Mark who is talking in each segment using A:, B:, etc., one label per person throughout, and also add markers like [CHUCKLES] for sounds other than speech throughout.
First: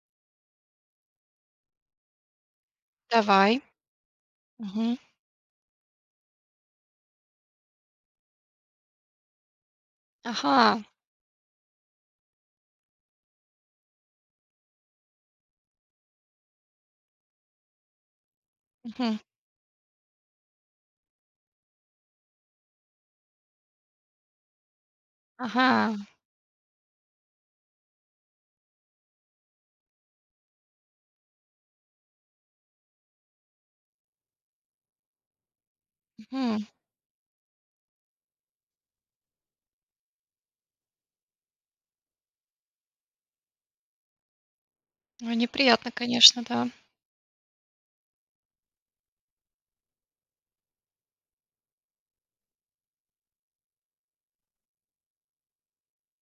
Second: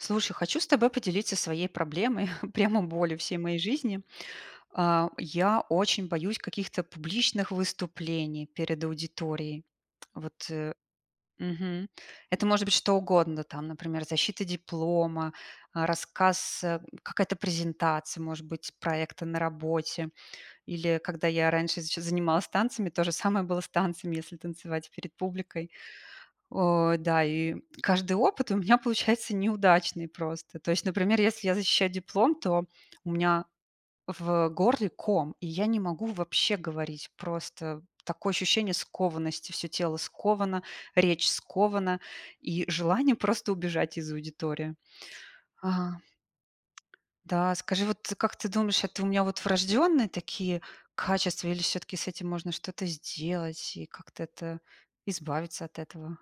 A: Слушай, хочу с тобой поделиться своей проблемой, [CHUCKLES] прямо болью всей моей
B: Давай.
A: жизни.
B: Мгм.
A: А, я очень боюсь каких-то публичных выступлений перед аудиторией. Вот, э.
B: Ага.
A: Мгм. Это может быть что угодно, там например, защита диплома, рассказ, э, какая-то презентация, может быть,
B: Мгм.
A: проекта на работе. Или когда я раньше ещё занималась танцами, то же самое было с танцами, если танцевать перед публикой.
B: Ага.
A: Э, да. И каждый опыт у меня получается неудачный просто. То есть, например, если я защищаю диплом, то у меня в горле ком, и я не могу вообще
B: Мгм.
A: говорить просто. Такое ощущение скованности, всё тело сковано, речь скована, и желание просто убежать из аудитории.
B: А, неприятно
A: А.
B: конечно, да.
A: Да, скажи, вот, э, как ты думаешь, это у меня вот врожденные такие качества или всё-таки с этим можно что-то сделать и как-то, это, избавиться от этого?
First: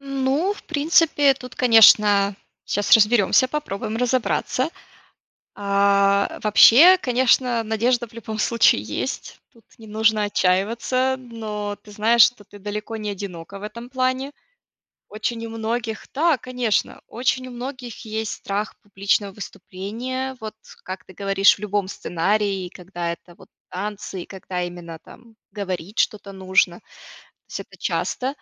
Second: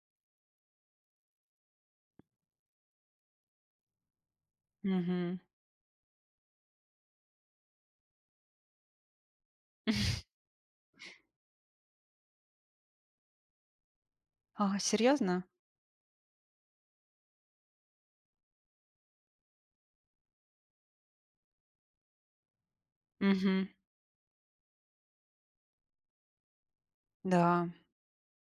B: Ну, в принципе, э, тут, конечно, сейчас разберемся, попробуем разобраться.
A: Мгм.
B: А, вообще, конечно, надежда в любом случае есть. Тут не нужно отчаиваться.
A: [CHUCKLES]
B: Но ты знаешь, что ты далеко не одинока в этом плане.
A: А, серьезно?
B: Очень у многих да, конечно, очень у многих есть страх публичного выступления, вот как ты говоришь в любом сценарии, когда это вот
A: Мгм.
B: танцы, и когда именно там, говорить что-то нужно, то есть
A: Да.
B: это часто.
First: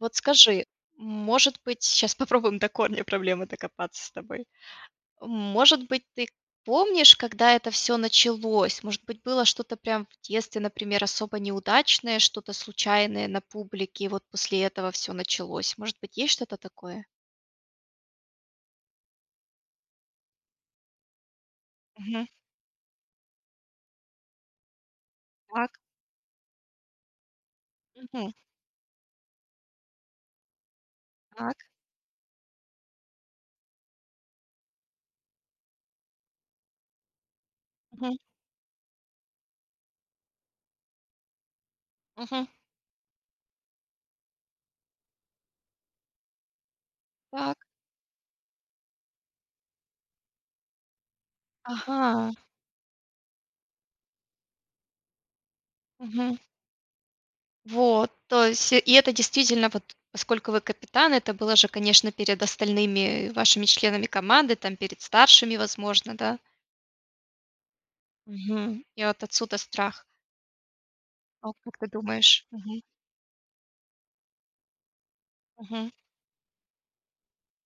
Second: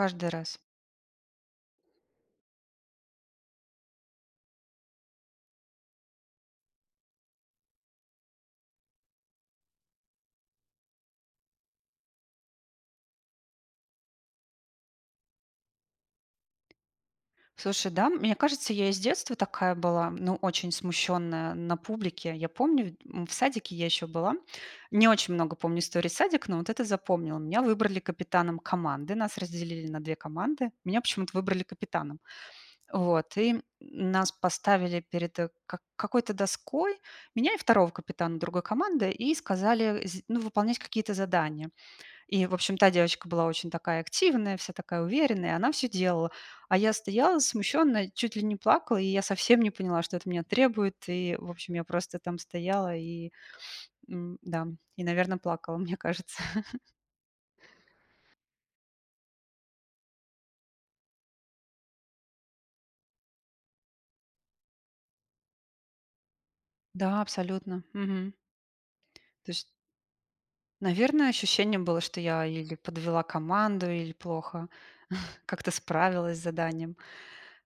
B: Вот
A: раз.
B: скажи, может быть, сейчас попробуем до корня проблемы докопаться с тобой. Может быть ты помнишь, когда это всё началось, может быть было что-то прям в детстве например особо неудачное, что-то случайное на публике, и вот после этого всё началось, может быть есть что-то такое?
A: Слушай, да, мне кажется, я и с детства такая была, ну очень смущенная на
B: Мгм.
A: публике. Я помню в д м, в садике я ещё была. Не очень много
B: Так.
A: помню историй садика, но вот эту запомнила. Меня выбрали
B: Мгм.
A: капитаном команды, нас разделили на 2 команды. Меня почему-то
B: Так.
A: выбрали капитаном. Вот, и нас поставили перед, э, к какой-то доской меня и второго
B: Мгм.
A: капитана другой команды и сказали сд ну выполнять какие-то задания. И
B: Мгм.
A: в общем та девочка была очень такая активная, вся такая уверенная, и она всё делала. А я стояла
B: Так.
A: смущенно, и чуть ли не плакала, и я совсем не поняла, что от меня требуют. И в общем я просто
B: Ага.
A: там стояла и, [SNIFFS] м, да, и, наверно, плакала, мне
B: Мгм.
A: кажется.
B: Вот,
A: [CHUCKLES]
B: то есть и это действительно, вот поскольку вы капитан, это было же конечно перед остальными, э, вашими членами команды, там перед старшими возможно, да?
A: Да, абсолютно. Мгм.
B: Мгм. И вот
A: То
B: отсюда
A: есть
B: страх.
A: Наверное,
B: А как
A: ощущение
B: ты
A: было, что я
B: думаешь?
A: или
B: Мгм.
A: подвела команду, или плохо [CHUCKLES] как-то
B: Мгм.
A: справилась с заданием.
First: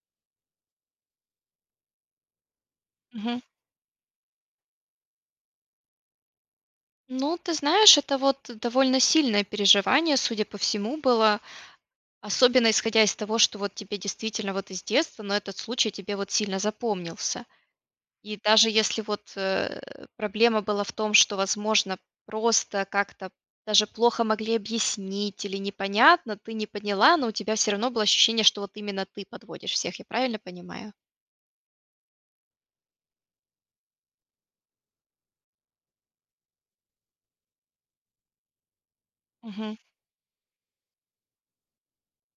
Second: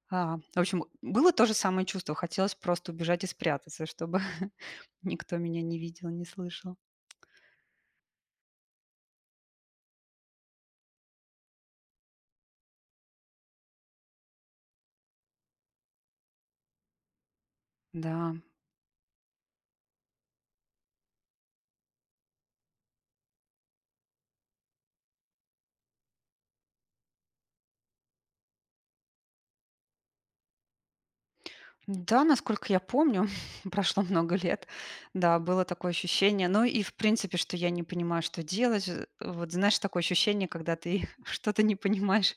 A: А, в общем, было то же самое чувство. Хотелось просто убежать и
B: Мгм.
A: спрятаться, и чтобы [CHUCKLES] никто меня не видел и не слышал.
B: Ну, ты знаешь это вот, довольно сильное переживание, судя по всему было. Особенно исходя из того, что вот тебе действительно вот из детства, но этот случай тебе вот сильно запомнился. И
A: Да.
B: даже если вот, э, проблема была в том, что возможно просто как-то, даже плохо могли объяснить или непонятно, ты не поняла, но у тебя всё равно было ощущение, что вот именно ты подводишь всех, я правильно понимаю?
A: Да, насколько я помню, [CHUCKLES] прошло много лет. Да, было такое ощущение. Ну и в принципе, что я не понимаю, что делать. А, э, вот
B: Мгм.
A: знаешь, такое ощущение, когда ты что-то не понимаешь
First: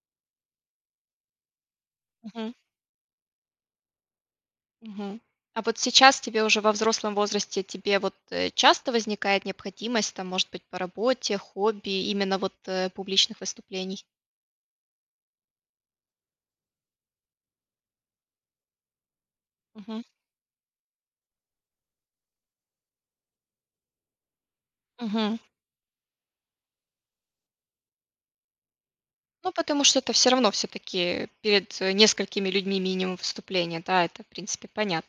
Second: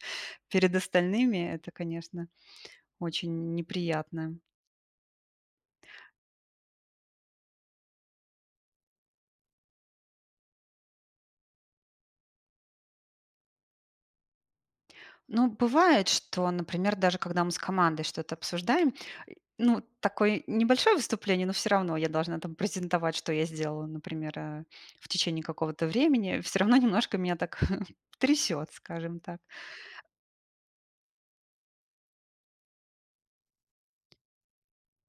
A: перед остальными. Это, конечно,
B: Мгм.
A: очень неприятно.
B: Мгм. А вот сейчас тебе уже во взрослом возрасте, тебе вот, э, часто возникает необходимость, там это может быть по работе, хобби, именно вот, э, публичных выступлений?
A: Ну бывает, что, например, даже когда мы с командой что-то обсуждаем, ну,
B: Мгм.
A: такое небольшое выступление, но всё равно я должна там презентовать, что я сделала, например, э, в
B: Мгм.
A: течение какого-то времени, всё равно немножко меня так [CHUCKLES] трясёт, скажем так.
B: Ну потому что это всё равно всё-таки, э, перед, э, несколькими людьми минимум выступления, да, это в принципе понятно.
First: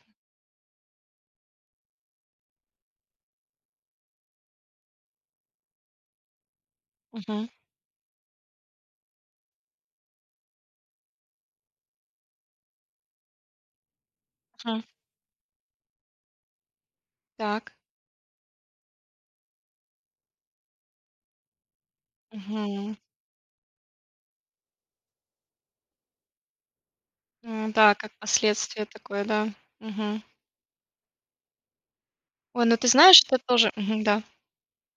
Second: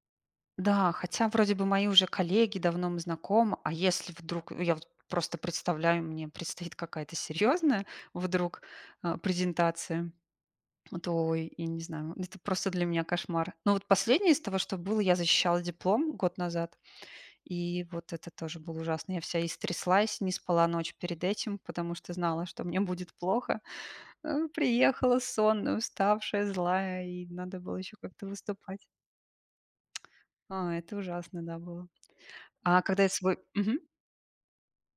A: Да, хотя вроде бы мои уже коллеги давно мы знакомы, а если вдруг, я вот просто представляю, мне предстоит какая-то
B: Мгм.
A: серьезная вдруг, э, презентация, то ой, я не знаю, это просто для меня кошмар. Но вот последнее из того, что
B: М.
A: было, я защищала диплом год назад,
B: Так.
A: и вот это тоже было ужасно. Я вся истряслась, не спала ночь перед этим, потому что знала, [CHUCKLES] что мне
B: Мгм.
A: будет плохо. Э, приехала сонная, уставшая, злая и надо
B: М,
A: было
B: да,
A: ещё
B: как
A: как-то выступать.
B: последствия такое, да, мгм.
A: А, это ужасно, да, было.
B: Ой, ну
A: А
B: ты
A: когда я
B: знаешь, что
A: свой
B: тоже
A: мгм
B: мгм, да.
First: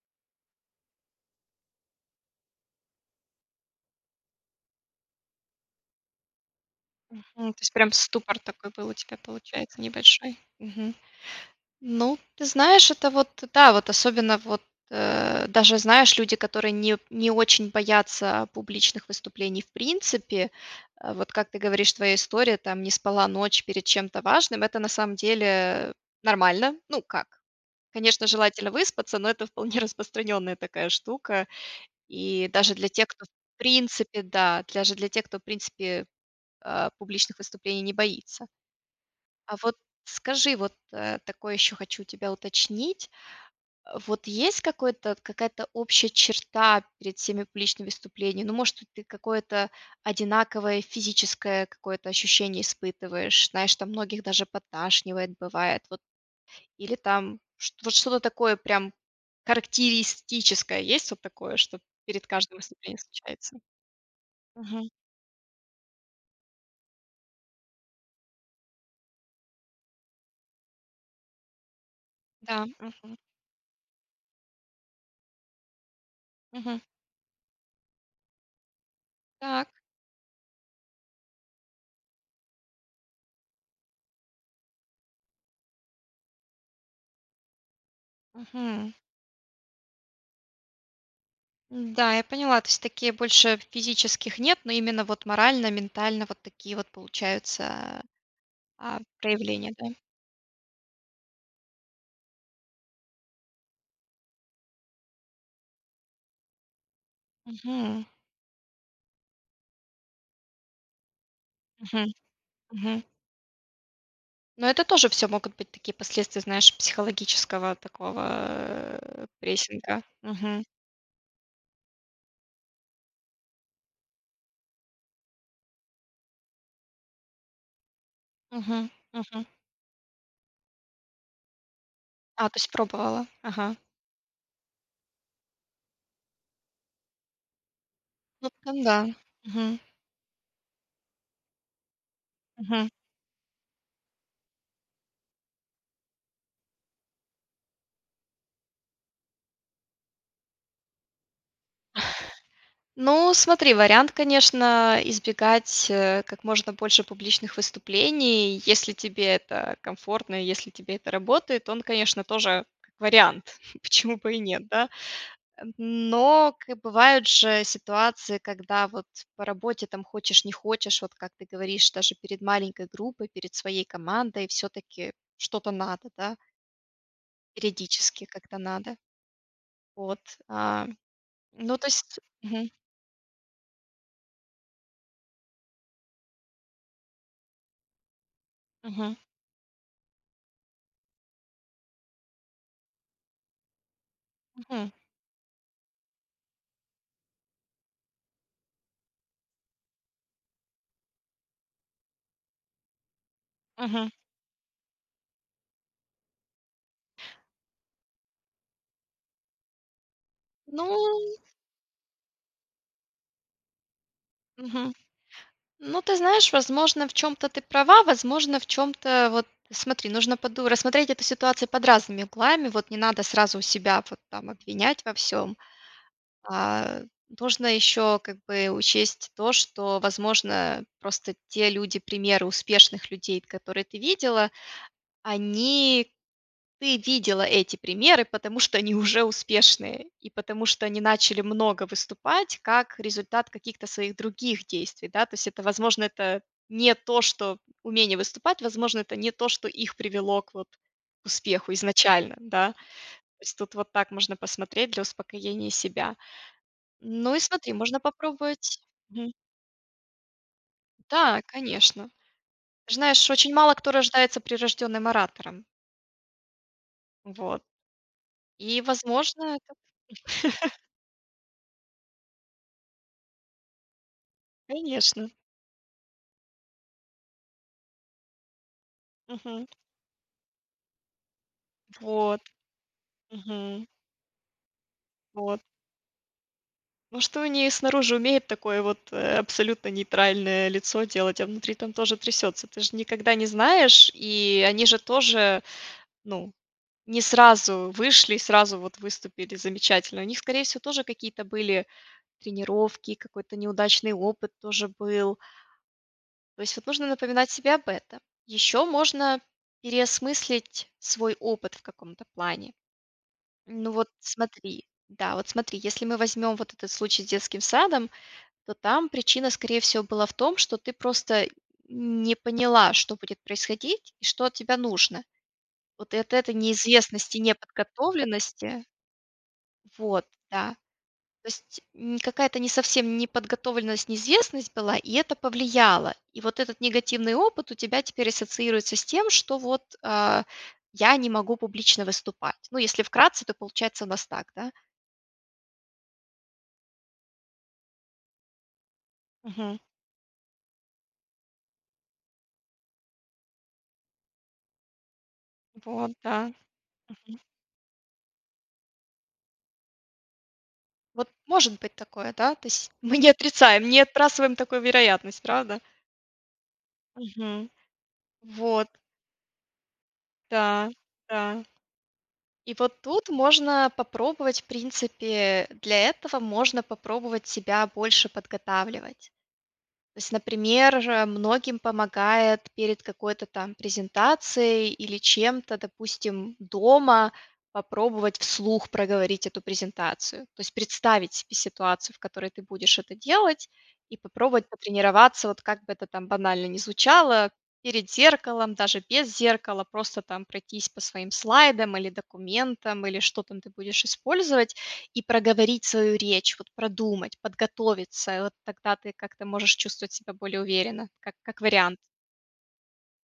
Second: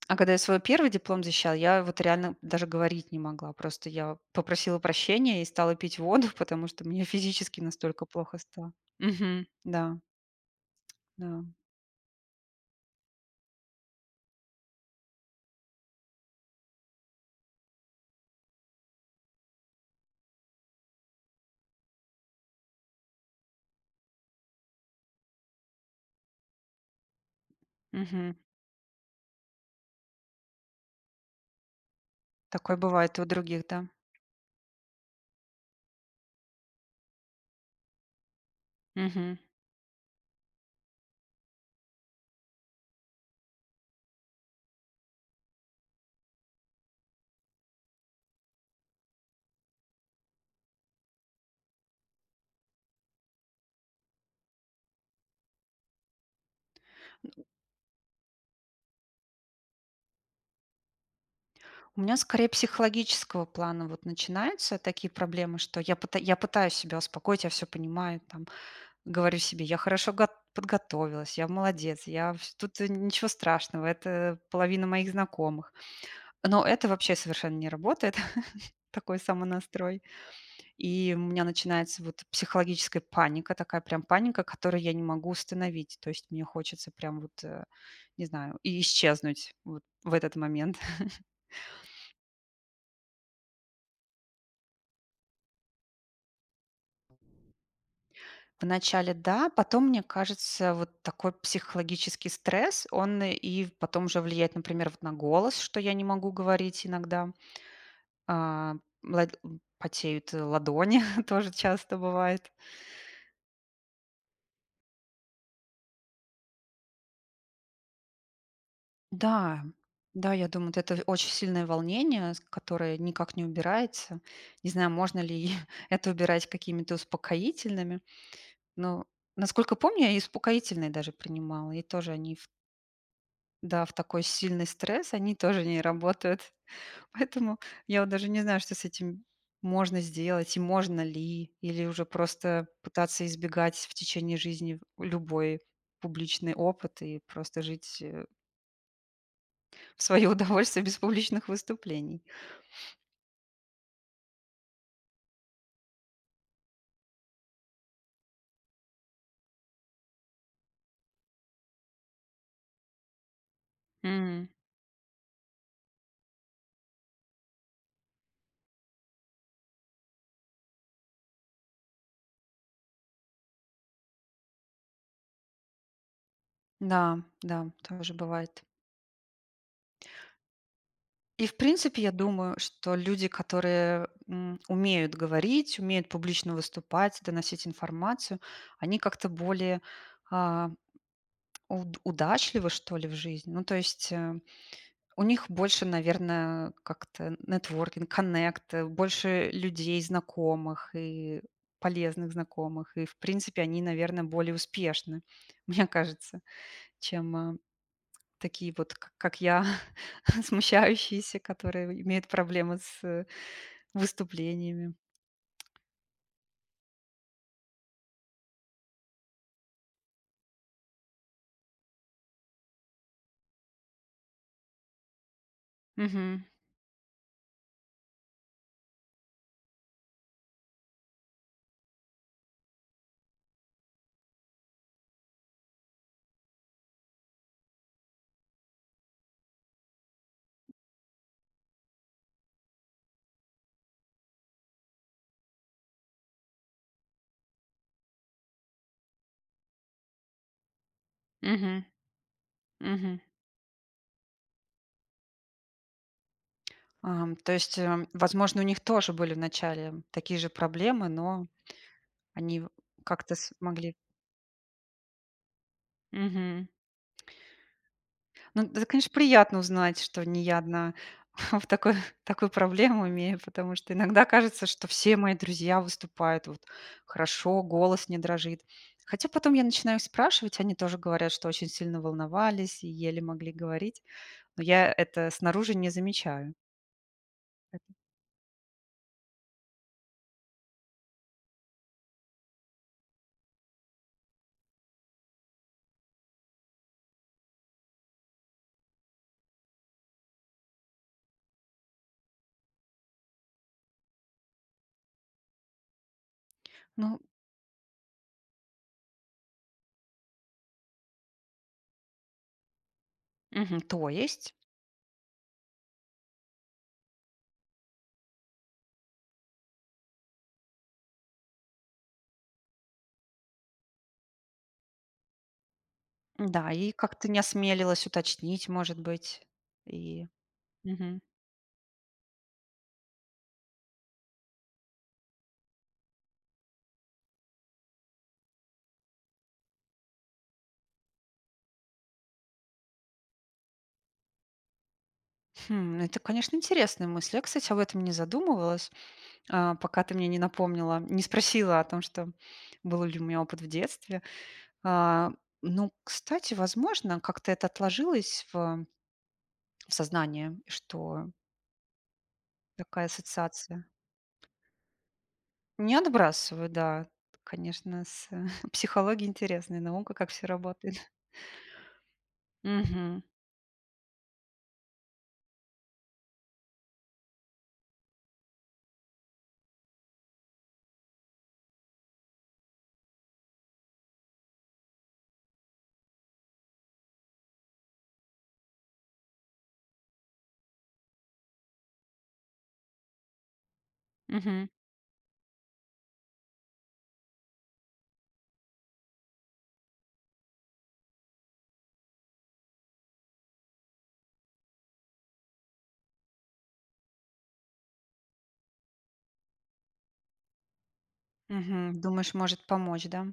A: а когда я свой первый диплом защищала, я вот реально даже говорить не могла. Просто я попросила прощения и стала пить воду, [CHUCKLES] потому что мне
B: Мгм,
A: физически
B: то есть прям
A: настолько
B: ступор
A: плохо
B: такой
A: стало.
B: был у тебя
A: Мгм.
B: получается
A: Да.
B: небольшой. Мгм.
A: Да.
B: Ну ты знаешь, это вот, да, вот особенно вот, э, даже знаешь, люди которые не не очень боятся, а, публичных выступлений в принципе, а, вот как ты говоришь твоя история там не спала ночь перед чем-то важным, это на самом деле, э, нормально. Ну как. Конечно
A: Мгм.
B: желательно выспаться, но это вполне распространенная такая штука, и даже
A: Такое
B: для тех,
A: бывает и у
B: кто в
A: других, да?
B: принципе, да, даже для тех кто, э, публичных выступлений не боится.
A: Мгм.
B: А вот скажи, вот, э, такое ещё хочу у тебя уточнить. Э, вот есть какое-то какая-то общая черта перед всеми публичными выступлениями. Ну может хоть какое-то одинаковое физическое какое-то ощущение испытываешь, знаешь там многих даже подташнивает бывает. Вот, э, или там, вот что-то такое прям характеристическое, есть вот такое, что
A: У меня
B: перед
A: скорее
B: каждым испытанием
A: психологического
B: случается?
A: плана вот начинаются
B: Мгм.
A: такие проблемы, что я пыта я пытаюсь себя успокоить, я всё понимаю, там говорю себе: "Я хорошо гот подготовилась, я молодец, я вс
B: Да,
A: тут
B: мгм.
A: ничего страшного, это, половина моих знакомых". Но
B: Мгм.
A: это вообще совершенно не работает, [CHUCKLES] такой
B: Так.
A: самонастрой. И у меня начинается вот психологическая паника, такая прям паника, которую я не могу остановить. То есть мне хочется прям вот, э, не знаю, и
B: Мгм.
A: исчезнуть вот в этот момент. [CHUCKLES]
B: М, да, я поняла. То есть такие больше физических нет, но именно вот морально, ментально вот такие вот получаются,
A: В
B: а, а,
A: начале да,
B: проявления,
A: потом,
B: да?
A: мне кажется, вот такой психологический стресс, он, и в потом уже влияет, например, вот на голос, что я не могу говорить иногда.
B: Мгм.
A: А, лад потеют, э, ладони, [CHUCKLES] тоже часто
B: Мгм.
A: бывает.
B: Мгм. Но это тоже всё могут быть такие последствия, знаешь, психологического такого, э,
A: Да.
B: прессинга,
A: Да, я
B: мгм.
A: думаю, вот это в очень сильное волнение, с которое никак не убирается. Не знаю, можно ли [CHUCKLES] это убирать какими-то успокоительными,
B: Мгм,
A: но,
B: мгм.
A: насколько помню, я и успокоительные даже принимала, и тоже они ф
B: А, то есть пробовала, ага.
A: да, в такой сильный стресс, они тоже не работают. Поэтому, я вот даже не
B: Ну
A: знаю, что
B: [UNINTELLIGIBLE]
A: с
B: да,
A: этим
B: мгм.
A: можно сделать и можно ли, или уже просто
B: Мгм.
A: пытаться избегать в течение жизни любой публичный опыт и просто жить, э в своё удовольствие без публичных выступлений.
B: [CHUCKLES] Ну, смотри вариант конечно, избегать, э, как можно больше публичных выступлений, и если тебе это комфортно и если тебе это работает, он конечно тоже как вариант.
A: М,
B: Почему бы и
A: м.
B: нет, да? М, но как бывает, же ситуации, когда вот по работе там хочешь не хочешь, вот как ты говоришь, даже перед маленькой группой, перед своей командой, всё-таки что-то надо, да?
A: Да, да, там уже
B: Периодически как-то
A: бывает.
B: надо. Вот, а.
A: И в
B: Ну, то
A: принципе, я
B: есть
A: думаю,
B: мгм.
A: что люди, которые, м, умеют говорить, умеют публично выступать, доносить информацию, они
B: Мгм.
A: как-то более, а, уд удачливы, что ли, в жизни. Ну, то есть, э,
B: Мгм.
A: у них больше, наверное, как-то networking, connect, больше людей знакомых и полезных знакомых. И в принципе, они,
B: Мгм.
A: наверное, более успешны, [CHUCKLES] мне кажется, чем, такие вот, к как я [CHUCKLES]
B: Ну.
A: смущающиеся, которыеимеют проблемы с
B: Мгм.
A: выступлениями.
B: Ну, ты знаешь возможно в чём-то ты права, возможно в чём-то, вот смотри нужно поду рассмотреть эту ситуацию под разными углами. Вот не надо сразу у себя вот там обвинять во всём.
A: Мгм.
B: А, нужно ещё как бы учесть то, что возможно, э, просто те люди примеры успешных людей, которые ты видела, они ты видела эти примеры, потому что они уже успешные, и потому что они начали много выступать, как результат каких-то своих других действий, да. То есть это возможно это не то, что умение выступать, возможно это не то, что их привело к вот к успеху
A: Мгм.
B: изначально, да.
A: Мгм.
B: То есть тут вот так можно посмотреть для успокоения себя.
A: А,
B: Ну
A: м,
B: и
A: то
B: смотри,
A: есть, э,
B: можно
A: м, возможно, у них
B: попробовать
A: тоже
B: мгм.
A: были вначале такие же проблемы,
B: Да,
A: но
B: конечно.
A: они
B: Знаешь,
A: как-то
B: очень мало кто
A: смогли
B: рождается прирожденным оратором.
A: Мгм.
B: Вот.
A: Ну,
B: И
A: это, конечно,
B: возможно
A: приятно
B: это
A: узнать, что не я
B: [CHUCKLES]
A: одна [CHUCKLES] в такой, такую проблему имею, потому что иногда кажется, что все
B: Конечно.
A: мои друзья выступают вот хорошо, голос не дрожит. Хотя потом я
B: Мгм.
A: начинаю спрашивать, они тоже говорят, что очень сильно
B: Вот.
A: волновались и еле могли
B: Мгм.
A: говорить. Но я это
B: Вот.
A: снаружи не замечаю.
B: [CHUCKLES] Ну, что они снаружи и умеют такое вот, э, абсолютно нейтральное лицо делать, а внутри там тоже трясется, ты ж никогда не знаешь. И они же тоже, ну, не сразу вышли, сразу вот выступили замечательно. У них скорее всего тоже какие-то были тренировки, какой-то неудачный опыт тоже был. То есть это нужно
A: Ну
B: напоминать себе об этом. Ещё можно переосмыслить свой опыт в каком-то плане.
A: Мгм,
B: Ну вот
A: то есть.
B: смотри, да, вот смотри: если мы возьмем вот этот случай с детским садом, то там причина скорее всего была в том, что ты просто не поняла, что будет происходить, и что от тебя нужно. Вот и от этой
A: Да, и как-то не
B: неизвестности,
A: осмелилась уточнить,
B: неподготовленности
A: может быть.
B: Вот,
A: И,
B: да.
A: мгм.
B: То есть, м, какая-не совсем неподготовленность, неизвестность была, и это повлияло. И вот этот негативный опыт у тебя теперь ассоциируется с тем, что, вот, а: "Я не могу публично выступать",- ну если вкратце, то получается у нас так, да?
A: Хм, это, конечно, интересная мысль. Я, кстати, об этом не задумывалась, э,
B: Мгм.
A: пока ты мне не напомнила, не спросила о том, что был ли у меня опыт в детстве. А, но,
B: Вот, да.
A: кстати, возможно,
B: Мгм.
A: как-то это отложилось в в сознании,
B: Вот
A: что
B: может быть такое, да? То есть,
A: такая
B: мы не
A: ассоциация.
B: отрицаем, не отбрасываем такую вероятность, правда?
A: Не отбрасываю, да.
B: Мгм.
A: Конечно, с, э, [CHUCKLES]
B: Вот.
A: психология интересная, наука, как всё
B: Да,
A: работает. [CHUCKLES]
B: да. И вот
A: Мгм.
B: тут можно, попробовать в принципе, э, для этого можно попробовать себя больше подготавливать. То есть например, же многим помогает, перед какой-то там презентацией или чем-то, допустим дома попробовать вслух проговорить эту презентацию. То есть представить себе ситуацию, в которой ты будешь это делать, и
A: Мгм.
B: попробовать потренироваться, вот как бы это там банально не звучало, перед зеркалом, даже без зеркала. Просто там пройтись по своим слайдам или документам, или что там ты будешь использовать, и проговорить свою речь. Вот продумать, подготовиться, и вот тогда ты как-то можешь чувствовать себя более уверенно, как как вариант.
A: Мгм, думаешь, может помочь, да?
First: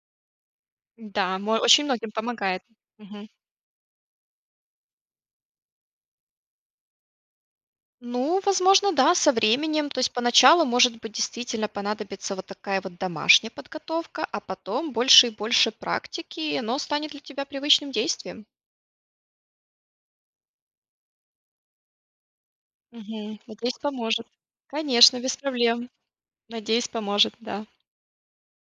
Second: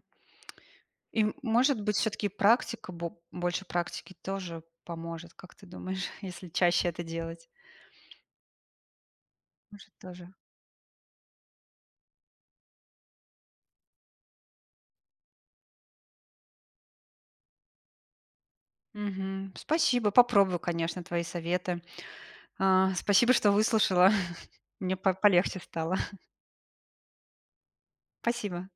A: И
B: Да, мо
A: может
B: очень
A: быть
B: многим
A: всё-таки
B: помогает.
A: практика, бо
B: Мгм.
A: больше практики, тоже поможет, как ты думаешь, [CHUCKLES] если чаще это делать?
B: Ну возможно да, со временем.
A: Может
B: То есть
A: тоже.
B: поначалу может быть действительно понадобится вот такая вот домашняя подготовка, а потом больше и больше практики, и оно станет для тебя привычным действием.
A: Мгм. Спасибо! Попробую, конечно, твои советы. А, спасибо,
B: Мгм.
A: что
B: Надеюсь
A: выслушала.
B: поможет.
A: [CHUCKLES] Мне по
B: Конечно, без
A: полегче
B: проблем,
A: стало. [CHUCKLES]
B: надеюсь поможет, да.
A: Спасибо.